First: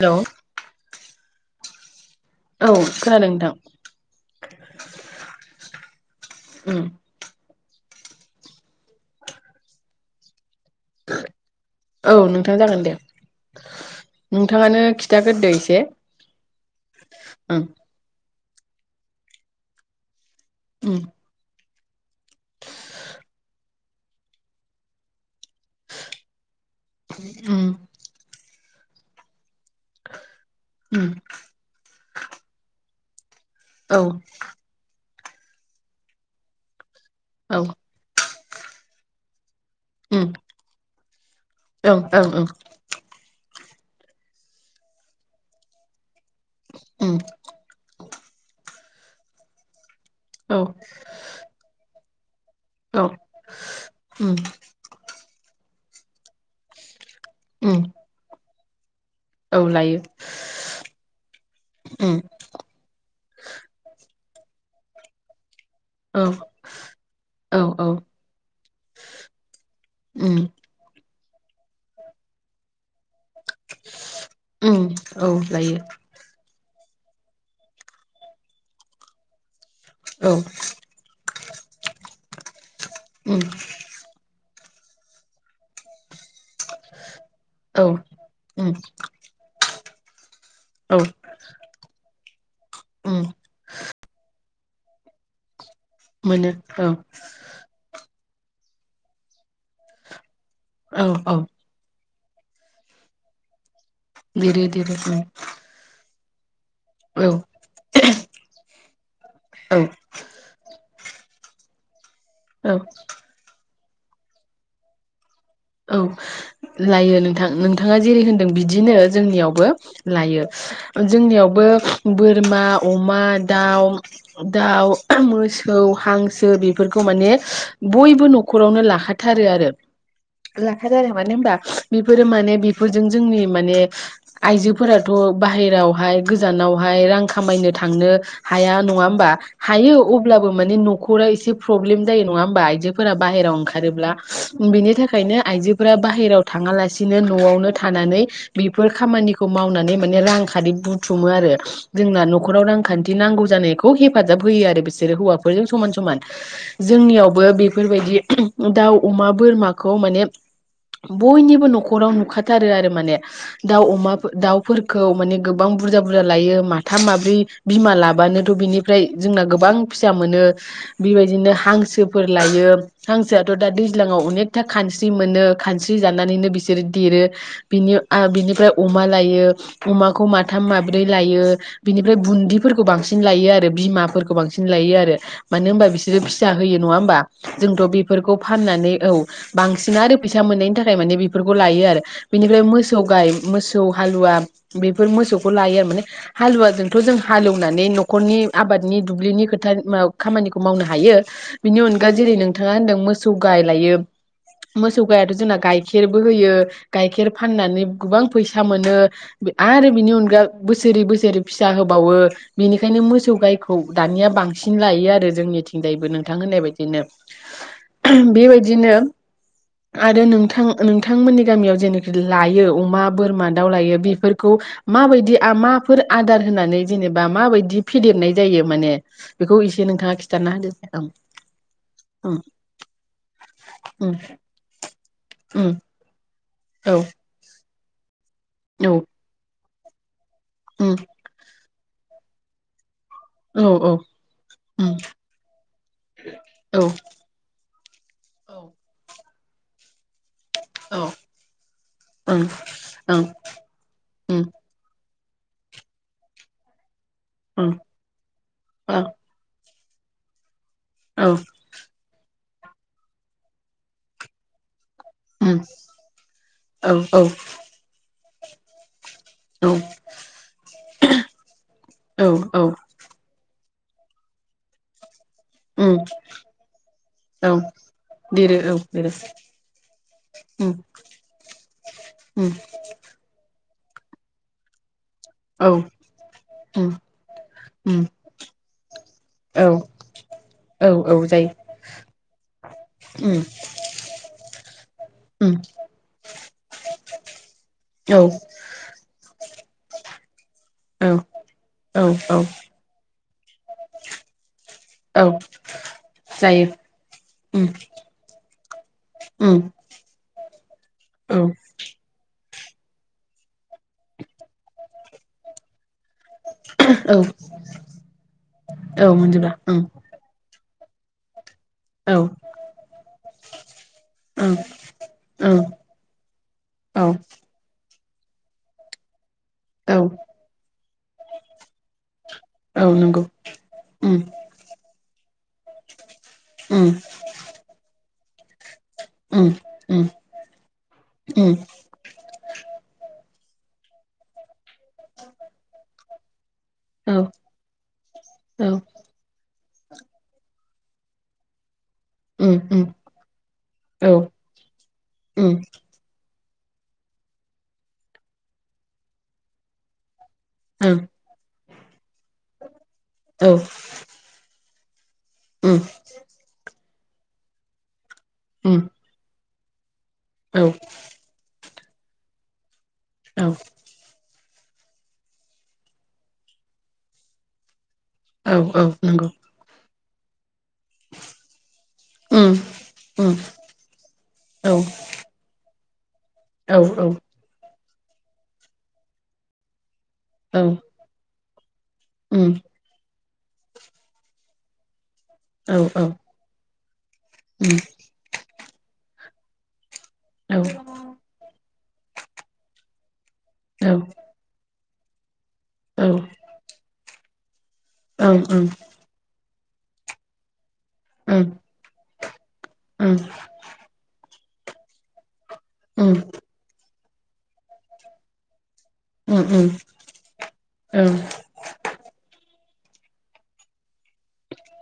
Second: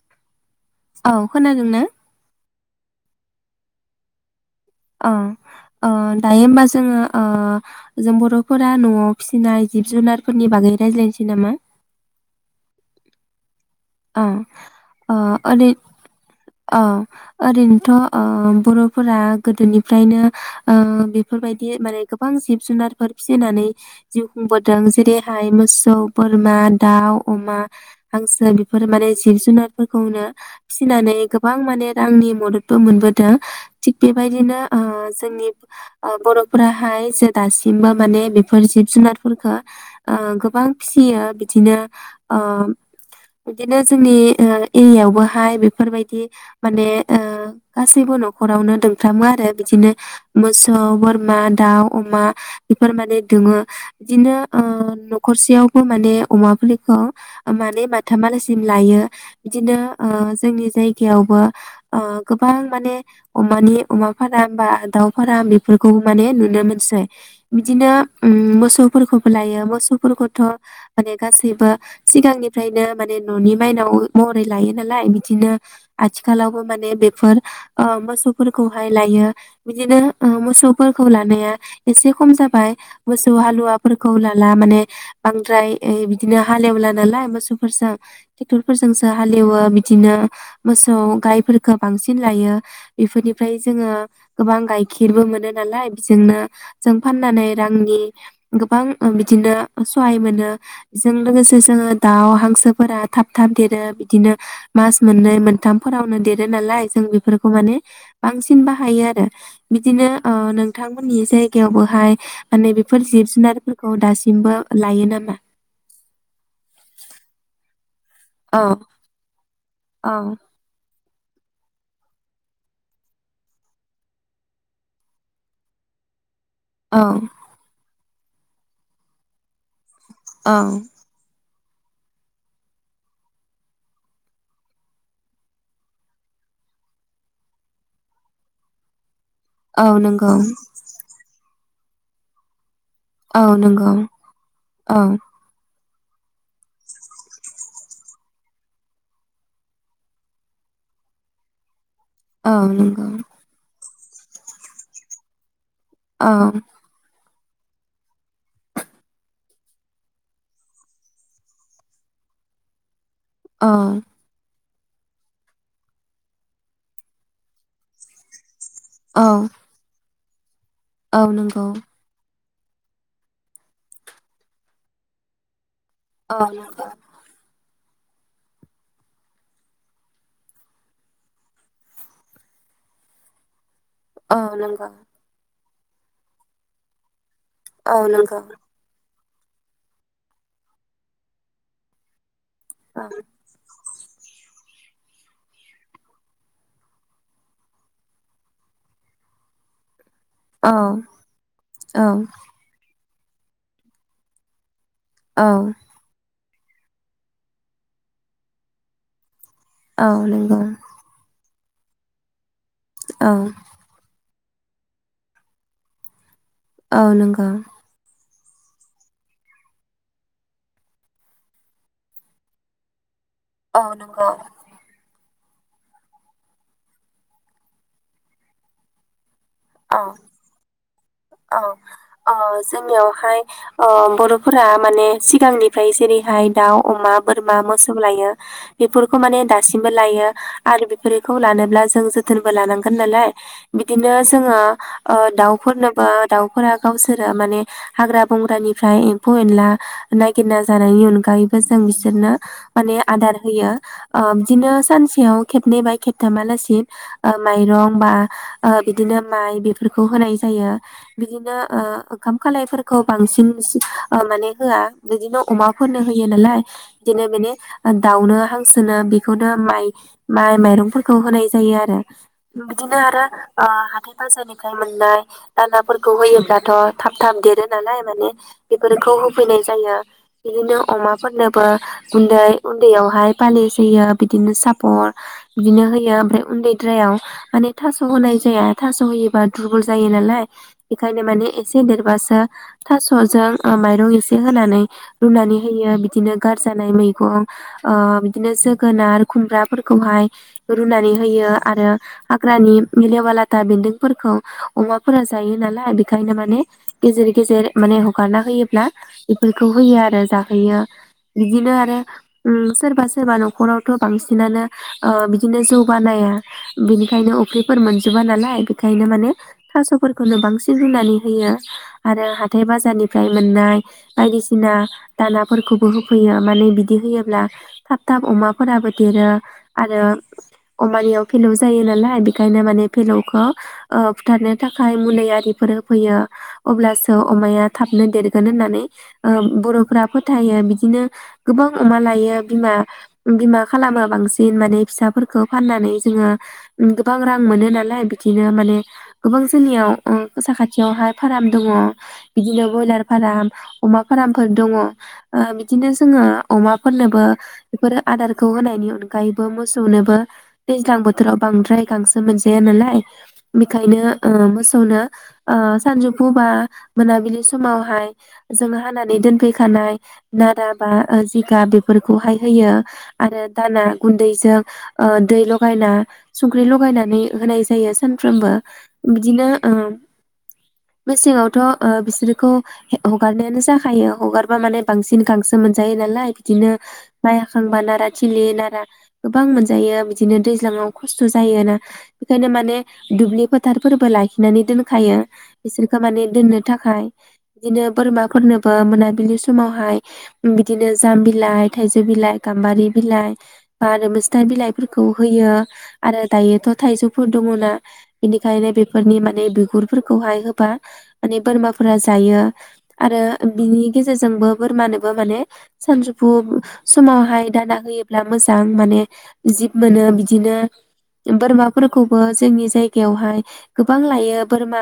Hello औ खोनादों ना औ खोनादों नोंथां अ अ दायो होमबा उम जोंङो जों बर'फोरा न'आव फिसिनाय जिब जुनारफोरनि बागै रायज्लायनोसै नामा। औ नोंथाङ जागोन दे अ नोंथाङानो अ खिथागोरदो एसे अ ओं ओरैनोथ' अ बर'फोरा गोदोनिफ्रायनो ओ उम बेफोरबाय दि माने गोबां जिब जुनारफोर फिसिनानै जिउ खुंबोदों जेरैहाय मोसौ-बोरमा दाउ अमा उम हांसो बि फोर माने जिब जुनारफोरखौनो उम फिसिनानै गोबां माने रांनि मददबो मोनबो दों थिग औ बेबायदिनो जोंनि ओ बर'फोरा हाय जे औ दासिमबो माने बे फोर जिब जुनारफोरफोरखो उम ओ गोबां फि सियो बिदिनो ओं ओं ओ ओं बिदिनो जोंनि ओ एरियावबोहाय बेफोरबायदि माने उम ओ गासैबो न'खरावनो दों फ्रामो आरो बिदिनो औ मोसौ बोरमा दाउ अमा बेफोर औ माने दोंङो उम बिदिनो ओ न'खरसेयाव बो माने अमा फुलिखौ ओ उम माने मा बासिम लायो औ बिदिनो लायो ओ जोंनि जायगायावबो उम गोबां माने अमानि-अमा फाराम बा दाउ फाराम फोरखौ औ माने नुनो मोनसै औ औ बिदिनो अम मोसौफोरखौबो लायो उम मोसौफोरखौथ' माने गासैबो सिगांनिफ्रायनो माने न'नि माइनाव महरै लायो उम नालाय औ बिदिनो लायो आथिखालावबो मान बे बेफोर ओ मोसौफोरखौहाय लायो। बिदिनो ओ औ मोसौफोरखौ लानाया एसे खम जाबाय मोसौ उम हालुवाफोरखौ लाला माने बांद्राय ऐ बिदिनो हालेवला नालाय मोसौ औ फोरजों उम टेक्टरफोरजोंसो हालेवो । ओ बिदिनो मोसौ औ गायफोरफोरखौ बांसिन लायो उम बेफोरनिफ्राय जोङो गोबां गाइखेरबो मोनो । नालाय बेजोंनो मोनो औ जों फान्नानै रांनि गोबां ओ बिदिनो सहाय मोनो । औ जों औ लोगोसे जोङो दाउ हां सोफोरा थाब थाब देरो । बिदिनो देरो देरो मास उम मोन्नै मोनथामफोरावनो दे नालाय जों औ बेफोरखौ माने बांसिन बाहायो आरो बिदिनो ओ नोंथांमोननि जाय थेवबोहाय माने औ बेफोर जिब जुनारफोर अ दासिमबो लायो नामा? औ लायो नोंथां नोंथाङा जेरै होनदों औ बिदिनो जोंनियावबो। औ लायो ओ जोंनियावबो बोरमा अमा, दाउ, दाउ, मोसौ, हांस सो औ बेफोरखौ माने बयबो न'खरावनो लाखाथारो आरो औ लाखादो आरो मानो होनबा बेफोरो माने बेफोरजों जोंनि माने आइजोफोराथ' बाहेरावहाय गोजानावहाय रां खामायनो थांनो हाया नङा होमबा? औ हायो नंगौ अब्लाबो माने न'खरा एसे प्रब्लेम जायो नङा होमबा आइजो फोरा औ बाहेराव नंगौ ओंखारोब्ला बेनि औ थाख आयजोफोरा बाहेराव थाङालासिनो न'आवनो थानानै बेफोर खामानिखौ मावनानै माने रां खारि बुथुमो आरो जोंना औ न'खराव नंगौ रांखान्थि नांगौ जानाय हेफाजाब होयो आरो बिसोरो हौवाफोरजों समान समान औ जोंनियाव बेफोरबायदि दाउ अमा बोरमा खौ माने बयनिबो न'खराव नुखाथारो आरो माने औ दाउ अमा दाउ फोरखौ माने गोबां बुरजा बुरजा लायो माथाम माब्रै बिमा लाबानोथ' बिनि ओमफ्राय औ जोंना गोबां फैसा मोनो औ बेबायदिनो नंगौ हांसोफोर लायो हांसोआथ' दा दैज्लांयाव अनेक [unintelligible] खानस्रि मोनो खानस्रि औ जानानैनो बिसोरो नंगौ देरो बिनि बिनिफ्राय अमा लायो अमाखौ माथाम माब्रै लायो बिनिफ्राय बुन्दिफोरखौ बांसिन लायो आरो बिमाफोरखौ औ बांसिन नंगौ लायो आरो मानो होनबा बिसोरो फिसा होयो नङा होनोमबा जोंथ' औ बेफोरखौ नंगौ फाननानै औ बांसिन आरो फैसा मोननायनि थाखाय माने बेफोरखौ लायो आरो बिनिफ्राय मोसौ औ गाय मोसौ मोसौ हालुवा बेफोर मोसौखौ लायो आरो माने हालुवाजोंथ' जों हालएवनानै न'खरनि आबादनि दुब्लिनि फोथारनि खामानिखौ औ मावनो हायो बिनि अनगा जेरै नोंथाङा होनदों मोसौ जौगाय लायो मोसौ गायाथ' औ जोंना गाइखेरबो होयो गाइखेर फाननानै गोबां फैसा मोनो आरो औ बिनि अनगा नंगौ बोसोरै बोसोरै फिसा होबावो बेनिखायनो मोसौ औ गायखौ दानिया बांसिन सिन लायो आरो जोंनिथिंजायबो नों थां होननाय औ बदिनो नंगौ। बेबाय बिदिनो आरो नोंथां नोंथांमोननि गामियाव जेनोखि लायो अमा बोरमा दाउ औ लायो नंगौ बेफोरखौ मा बायदि आं माफोर आदार होनानै जेनेबा माबायदि फेदेरनाय जायो माने बेखौ एसे औ नोंथाङा खिन्थाना होदो औ ओ जोंनियाव हाय ओ ओ बर'फोरा माने सिगांनिफ्राय जेरैहाय दाउ, अमा, ओं बोरमा, मोसौ खौबो लायो। बेफोरखौ माने दासिम सिमबो लायो। आरो ओं बेफोरखौ लानोब्ला जों जोथोनबो लानां गोन नालाय ओं ओं बिदिनो जोङो ओ दाउ फोरनोबो दाउफोरा गावसोरो माने हाग्रा बंग्रानिफ्राय एम्फौ-एनला नाय गिरना औ जानायनि अनगायैबो जों बिसोरनो ओम माने औ आदार होयो ओ ओम बिदिनो सानसे सेयाव खेबनै बा खेबथामालासि ओ माइरं बा ओ औ बि नाय बेफोरखौ होनाय जायो। बिदिनो ओ ओंखाम खालाय फोरखौ बांसिन ओ माने होआ। बिदिनो अमाफोरनो होयो नालाय औ बिदिनो माने दाउनो हांसोनो बि खौनो ओं माइ माइ माइरंफोरखौ होनाय जायो आरो ओं ओम ओं औ ओम औ औ बिदिनो आरो ओ हाथाय बाजारनिफ्राय मोननाय ओम दानाफोरखौ होयोब्लाथ‌' थाब थाब औ देरो नालाय माने देरो औ देरो बेफोरखौ होफैनाय जायो ओम बिदिनो अमा फोरनोबो गुन्दै ओम उन्दैयावहाय पालिस होयो बिदिनो सापर औ बिदिनो होयो ओमफ्राय उन्दै ओम द्रायाव माने थास' ओम होनाय जा जाया थास' होयोबा औ दुरबल जायो नालाय औ बेखायनो औ माने जायो एसे देरबासो थास' ओम जों ओ माइरं एसे होनानै ओम रुनानै होयो बिदिनो गारजानाय मै खं ओ औ बिदिनो जोगोनार खुमब्रा फोरखौहाय रुनानै औ होयो आरो औ औ हाग्रानि लेव लेवा लाथा बेदों फोरखौ अमाफोरा औ जायो नालाय बेखायनो माने जायो गेजेर उम गेजेर माने हगारना होयो। उम बेफोरखौ होयो आरो जा हैया औ बिदिनो आरो उम सोरबा सोरबा नखरावथ‌ बांसिनानो‌ ओ बिदिनो जौ बानाया औ बेनिखायनो अफ्रिफोर मोन जोबा नालाय बेखायनो औ माने मोनजोबला उम थास'फोरखौनो बांसि ओ रुनानै होयो। औ आरो हाथाय बाजारनिफ्राय मोननाय ओं बायदिसिना ओं दानाफोरखौबो होफैयो माने बिदि औ होयोब्ला थाब थाब अमाफोराबो देरो औ आरो अमानियाव फेलौ जायो नालाय बेखायनो माने औ नंगौ फेलौखो ओ उम फुथारनो थाखाय मुलै आरिफोर होफैयो उम अब्लासो अमाया थाबनो देरगोन होननानै उम ओ उम बर'फोरा फोथायो बिदिनो उम गोबां अमा लायो बिमा बिमा खा खालामो बांसिन माने फिसाफोरखौ फाननानै जोंङो औ गोबां रां मोनो नालाय बिदिनो माने औ गोबां जोंनियाव ओ साखा थियावहाय फाराम दंङ। उम बिदिनो उम बयलार फाराम अमा औ फारामफोर दंङ ओ उम बिदिनो जोंङो अमाफोरनोबो बेफोरो आदारखौ होनायनि अनगायैबो मोसौनोबो दैज्लां ओं बोथोराव बांद्राय गांसो मोन गैया नालाय हाय औ बिखायनो ओ मोसौ खौनो ओ उम सानजोफु बा मोनाबिलि समावहाय जों उम हानानै दोनफै थानाय औ नारा बा ओ जिगाब बे फोरखौहाय होयो। आरो औ दाना गुन्दै जों ओ दै लगायना संख्रि लगायनानै होनाय जायोस सानफ्रोमबो औ औ नंगौ बिदिनो ओम मेसेंआवथ' ओ बिसोरखौ उम हेग उम हगारनायानो जाखायो हगारबा औ माने बांसिन गांसो मोन जायो नालाय बिदिनो औ माइ हाखांबा नाराथ थिलि नारा गोबां मोनजायो। दिनो दैज्लाङाव खस्थ' ज जायो ना? खायनो उम माने दुब्लि फोथारफोरबो लाखिनानै दोनखायो। औ बिसोरखौ उम माने दोननो। थाखाय दिनोप बोरमा फोरनोब बो मोनाबिलि समावहाय। औ उम बिदिनो जाम बिलाइ थाइजौ बिलाइ, गाम्बारि बिलाइ। बा आरो मेस्टा बिलाइ फोरखौ होयो। औ आरो दायोथ' थाइजौ। फुदु मुना ओं इनिखायनो बेफोरनि माने बिफ गुरफोरखौहाय होबा माने बोरमाफोरा जायो आरो बिनि गेजेरजोंबो बोरमानोबो माने ओं उम सानजुफुब समावहाय दाना होयोब्ला मोजां। माने उम जिब मोनो बिदिनो ओं बोरमा। जोंनि जायगायावहाय गोबां लायो बोरमा।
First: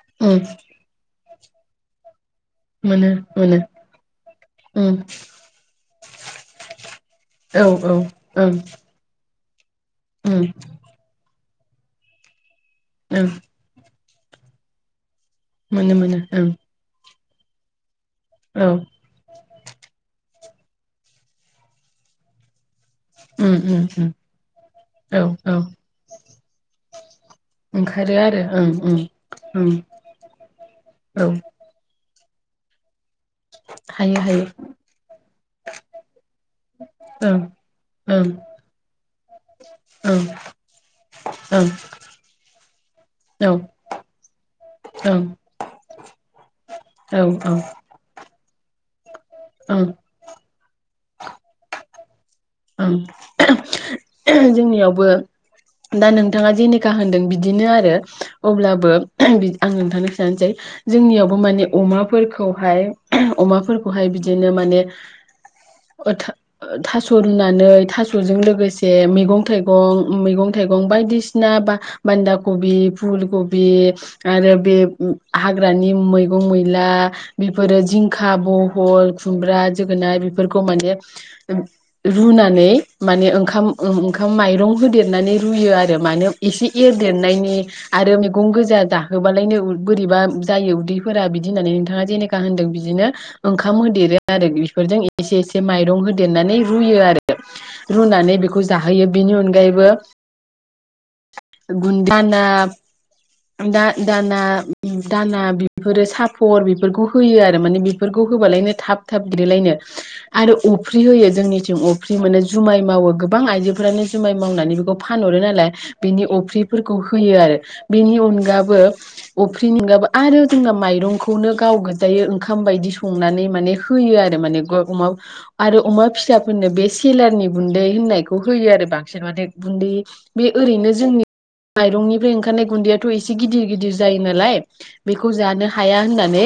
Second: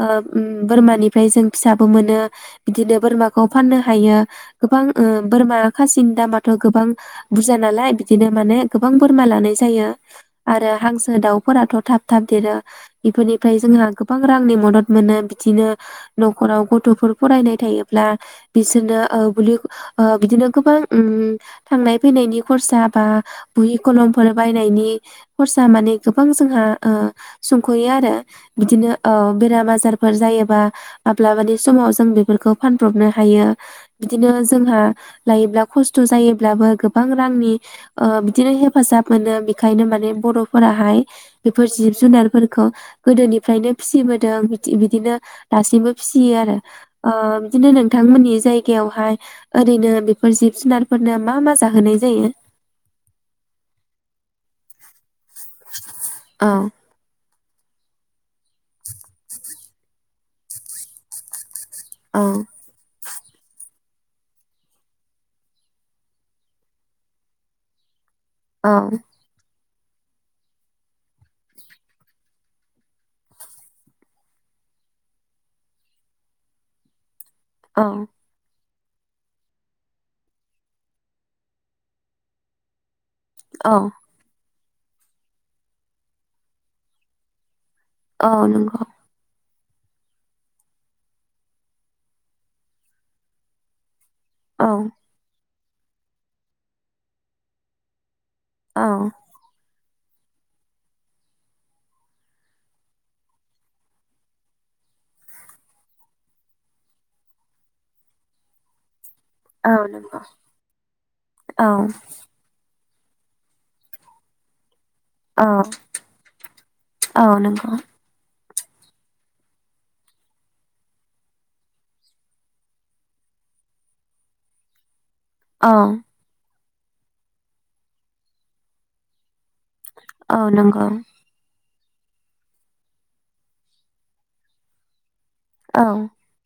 ओ ओं ओम बोरमानि ओमफ्राय जों फिसाबो मोनो। बिदिनो मोनो बोरमाखौ मोनो फाननो हायो गोबां उम ओ बोरमा खासि दामाथ' गोबां। बुरजा औ नालाय ओं बिदिनो माने गोबां बोरमा लानाय जा जायो ओं आरो हां दाउफोराथ' थाब-थाब देरो। ओं बेफोरनिफ्राय जोंहा गो गोबां रांनि मदद मोनो बि बिदिनो मोनो मोनो ओं न'खराव गथ'फोर फरायनाय थायो ब्ला औ बिसोरनो ओ गुलि ओ बिदिनो गोबां ओम थांनाय फैनायनि खरसा बा उम बुहि उम उम खलमफोर बायनायनि औ औ खरसा माने गोबां जोंहा ओ सुंख'यो आरो ओंखारो ओं बिदिनो ओं ओ बेराम ओं आजारफोर जायोबा औ माब्लाबानि समाव जों बेफोरखौ फानब्र'बनो हायो हायो बिदिनो हायो जोंहा लायोब्ला खस्थ' जायोब्लाबो गोबां ओं रांनि ओ ओं बिदिनो हेफाजाब मोनो बेखायनो माने ओं बर'फोरा हाय बेफोर ओं जिब-जुनारफोरखौ औ ओं गोदोनिफ्रायनो फिसिबोदों बिदि बिदिनो दासिमबो फिसियो आरो ओ औ औ बिदिनो नोंथांमोननि जाय बेवहाय ओं ओरैनो बेफोर जिब जुनारफोरनो मा मा जाहोनाय जायो ओं जोंनियावबो दा नोंथाङा औ जेनखा होनदों बि बिदिनो आरो अब्लाबो आं नोंथांनो खिथानोसै जोंनियावबो माने औ अमाफोरखौहाय अमाफोरखौहाय बिदिनो माने ओ था-थास' रुनानै थास' फोरजों औ लोगोसे मैगं थाइ गं मैगं थायगं बायदिसिना बान्दा खबि फुल खबि आरो बे हाग्रानि मैगं मैला बेफोरो औ जिंखा ब हल खुमब्रा जोगोनाय बेफोरखौ माने रुनानै माने ओंखाम औ ओंखाम माइरं होदेरनानै रुयो आरो माने एसे एरदेरनायनि आरो औ मैगं गोजा नंगौ जाहोबालायनो बोरैबा जायो उदैफोरा बिदि होननानै नोंथाङा जेनेखा होनदों बिदिनो ओंखाम होदेरो आरो औ बेफोरजों एसे एसे एसे माइरं होदेरनानै रुयो आरो रुनानै बेखौ औ जाहोयो बिनि अनगायैबो गुन्दाना दा दाना दाना बेफोरो सापर बेफोरखौ होयो आरो माने बेफोरखौ होबालायनो थाब थाब देरो औ लायनो नंगौ आरो अफ्रि होयो औ जोंनिथिं अफ्रि मोनो जुमाय मावो गोबां आइजोफ्रानो जुमाय मावनानै बेखौ फानहरो औ नालाय बिनि अफ्रिफोरखौ औ होयो आरो नंगौ अनगाबो अफ्रिनि अनगाबो आरो जोंना माइरंखौनो गाव गोजायै ओंखाम बायदि संनानै माने होयो आरो माने अमा औ आरो अमा फिसा होननो बे सेलारनि गुन्दै होननायखौ होयो आरो बांसिन माने गुन्दै औ बे नंगौ ओरैनो जोंनि माइरंनिफ्राय ओंखारनाय गुन्दैयाथ' एसे गिदिर गिदिर जायो नालाय बेखौ जानो औ हाया होननानै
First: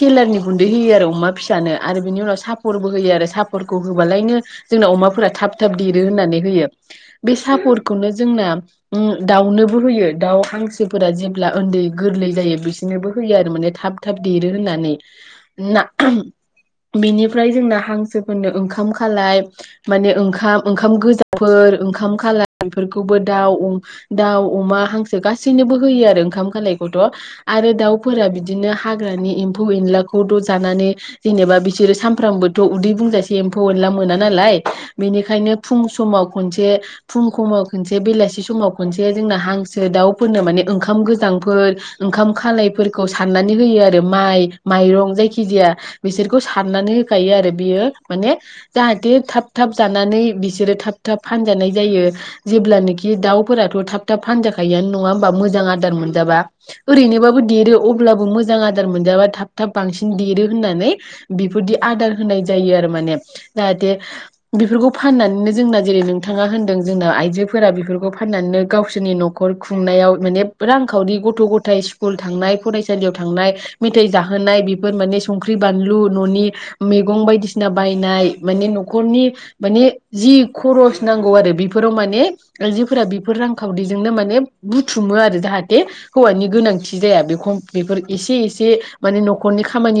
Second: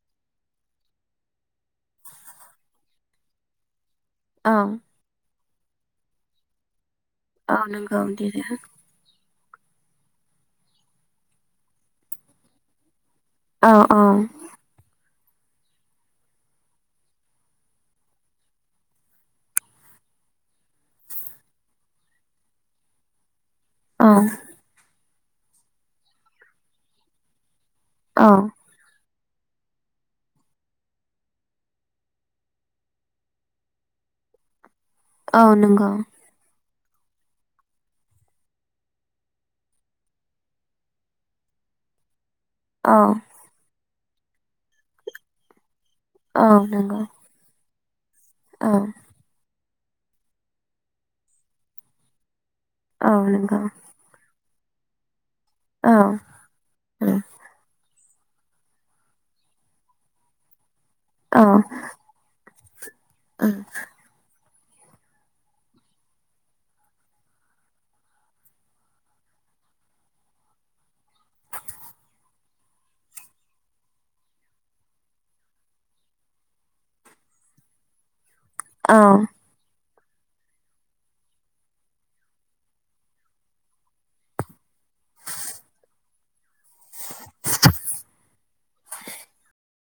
सेलारनि गुन्दै होयो आरो अमा फिसानो आरो बिनि उनाव सापर्टबो होयो आरो सापर्टखौ होबालायनो औ जोंना अमाफोरा थाब थाब दिरो होननानै होयो । बे औ नंगौ सापर्खौनो जोंना देरो उम दाउनोबो होयो दाउ हांसो फोरा जेब्ला उन्दै गोरलै जायो बिसोरनोबो होयो आरो औ माने थाब औ थाब देरो होननानै । ना बेनिफ्राय जोंना हांसोफोरनो ओंखाम खालाय माने ओंखाम ओंखाम गोजाफोर ओंखाम खालाय बेफोरखौबो दाउ उ औ दाव अमा हांसो गासैनोबो होयो आरो ओंखाम खालायखौथ' आरो औ दाउफोरा बिदिनो हा हाग्रानि एम्फौ एनलाखौथ' जानानै जेनेबा बिसोरो सानफ्रामबोथ' उदै बुंजासे एम्फौ एनला मोना नालाय औ बेनिखायनो फुं नंगौ समाव खनसे फुं खमाव खनसे बेलासि समाव खनसे जोंना हांस सो दाउफोरनो माने ओंखाम गोजांफोर ओंखाम औ खालायफोरखौ सारनानै होयो आरो । आरो माइ माइरं जायखि जाया बिसोरखौ औ साननानै नंगौ होखायो आरो बियो माने औ जाहाथे थाब थाब जानानै बिसोरो थाब थाब फानजानाय जायो। औ जेब्लानोखि नंगौ दाफोराथ' थाब थाब फानजाखा [unintelligible] बा मोजां आदार औ मोनजाबा ओरैनोबाबो देरो अब ब्लाबो मोजां आदार मोनजाब्ला थाब थाब बांसिन देरो होननानै । बेफोरदि आदार होनाय जायो आरोब मानेब जाहाथे बेफोरखौ फाननानैनो जोंना जेरै नोंथाङा होनदों जोंना आइजोफोरा बेफोरखौ फाननानैनो गावसोरनि न'ख न'खर खुंनायाव माने रांखावरि गथ' गथाइ स्कुल थांनाय फरायसालियाव थांनाय मेथाइ जाहोनाय बेफोर माने संख्रि बानलु न'नि मैगं बायदिसिना बायनाय माने औ न'खरनि माने जि खरस नांगौ आरो बेफोराव माने आयजोफोरा बेफोर रांखावरिजोंनो मान ने बुथुमो जाहाथे हौवानि गोनांथि जाया बेखौ बेफोर एसे एसे माने न'खरनि खामानि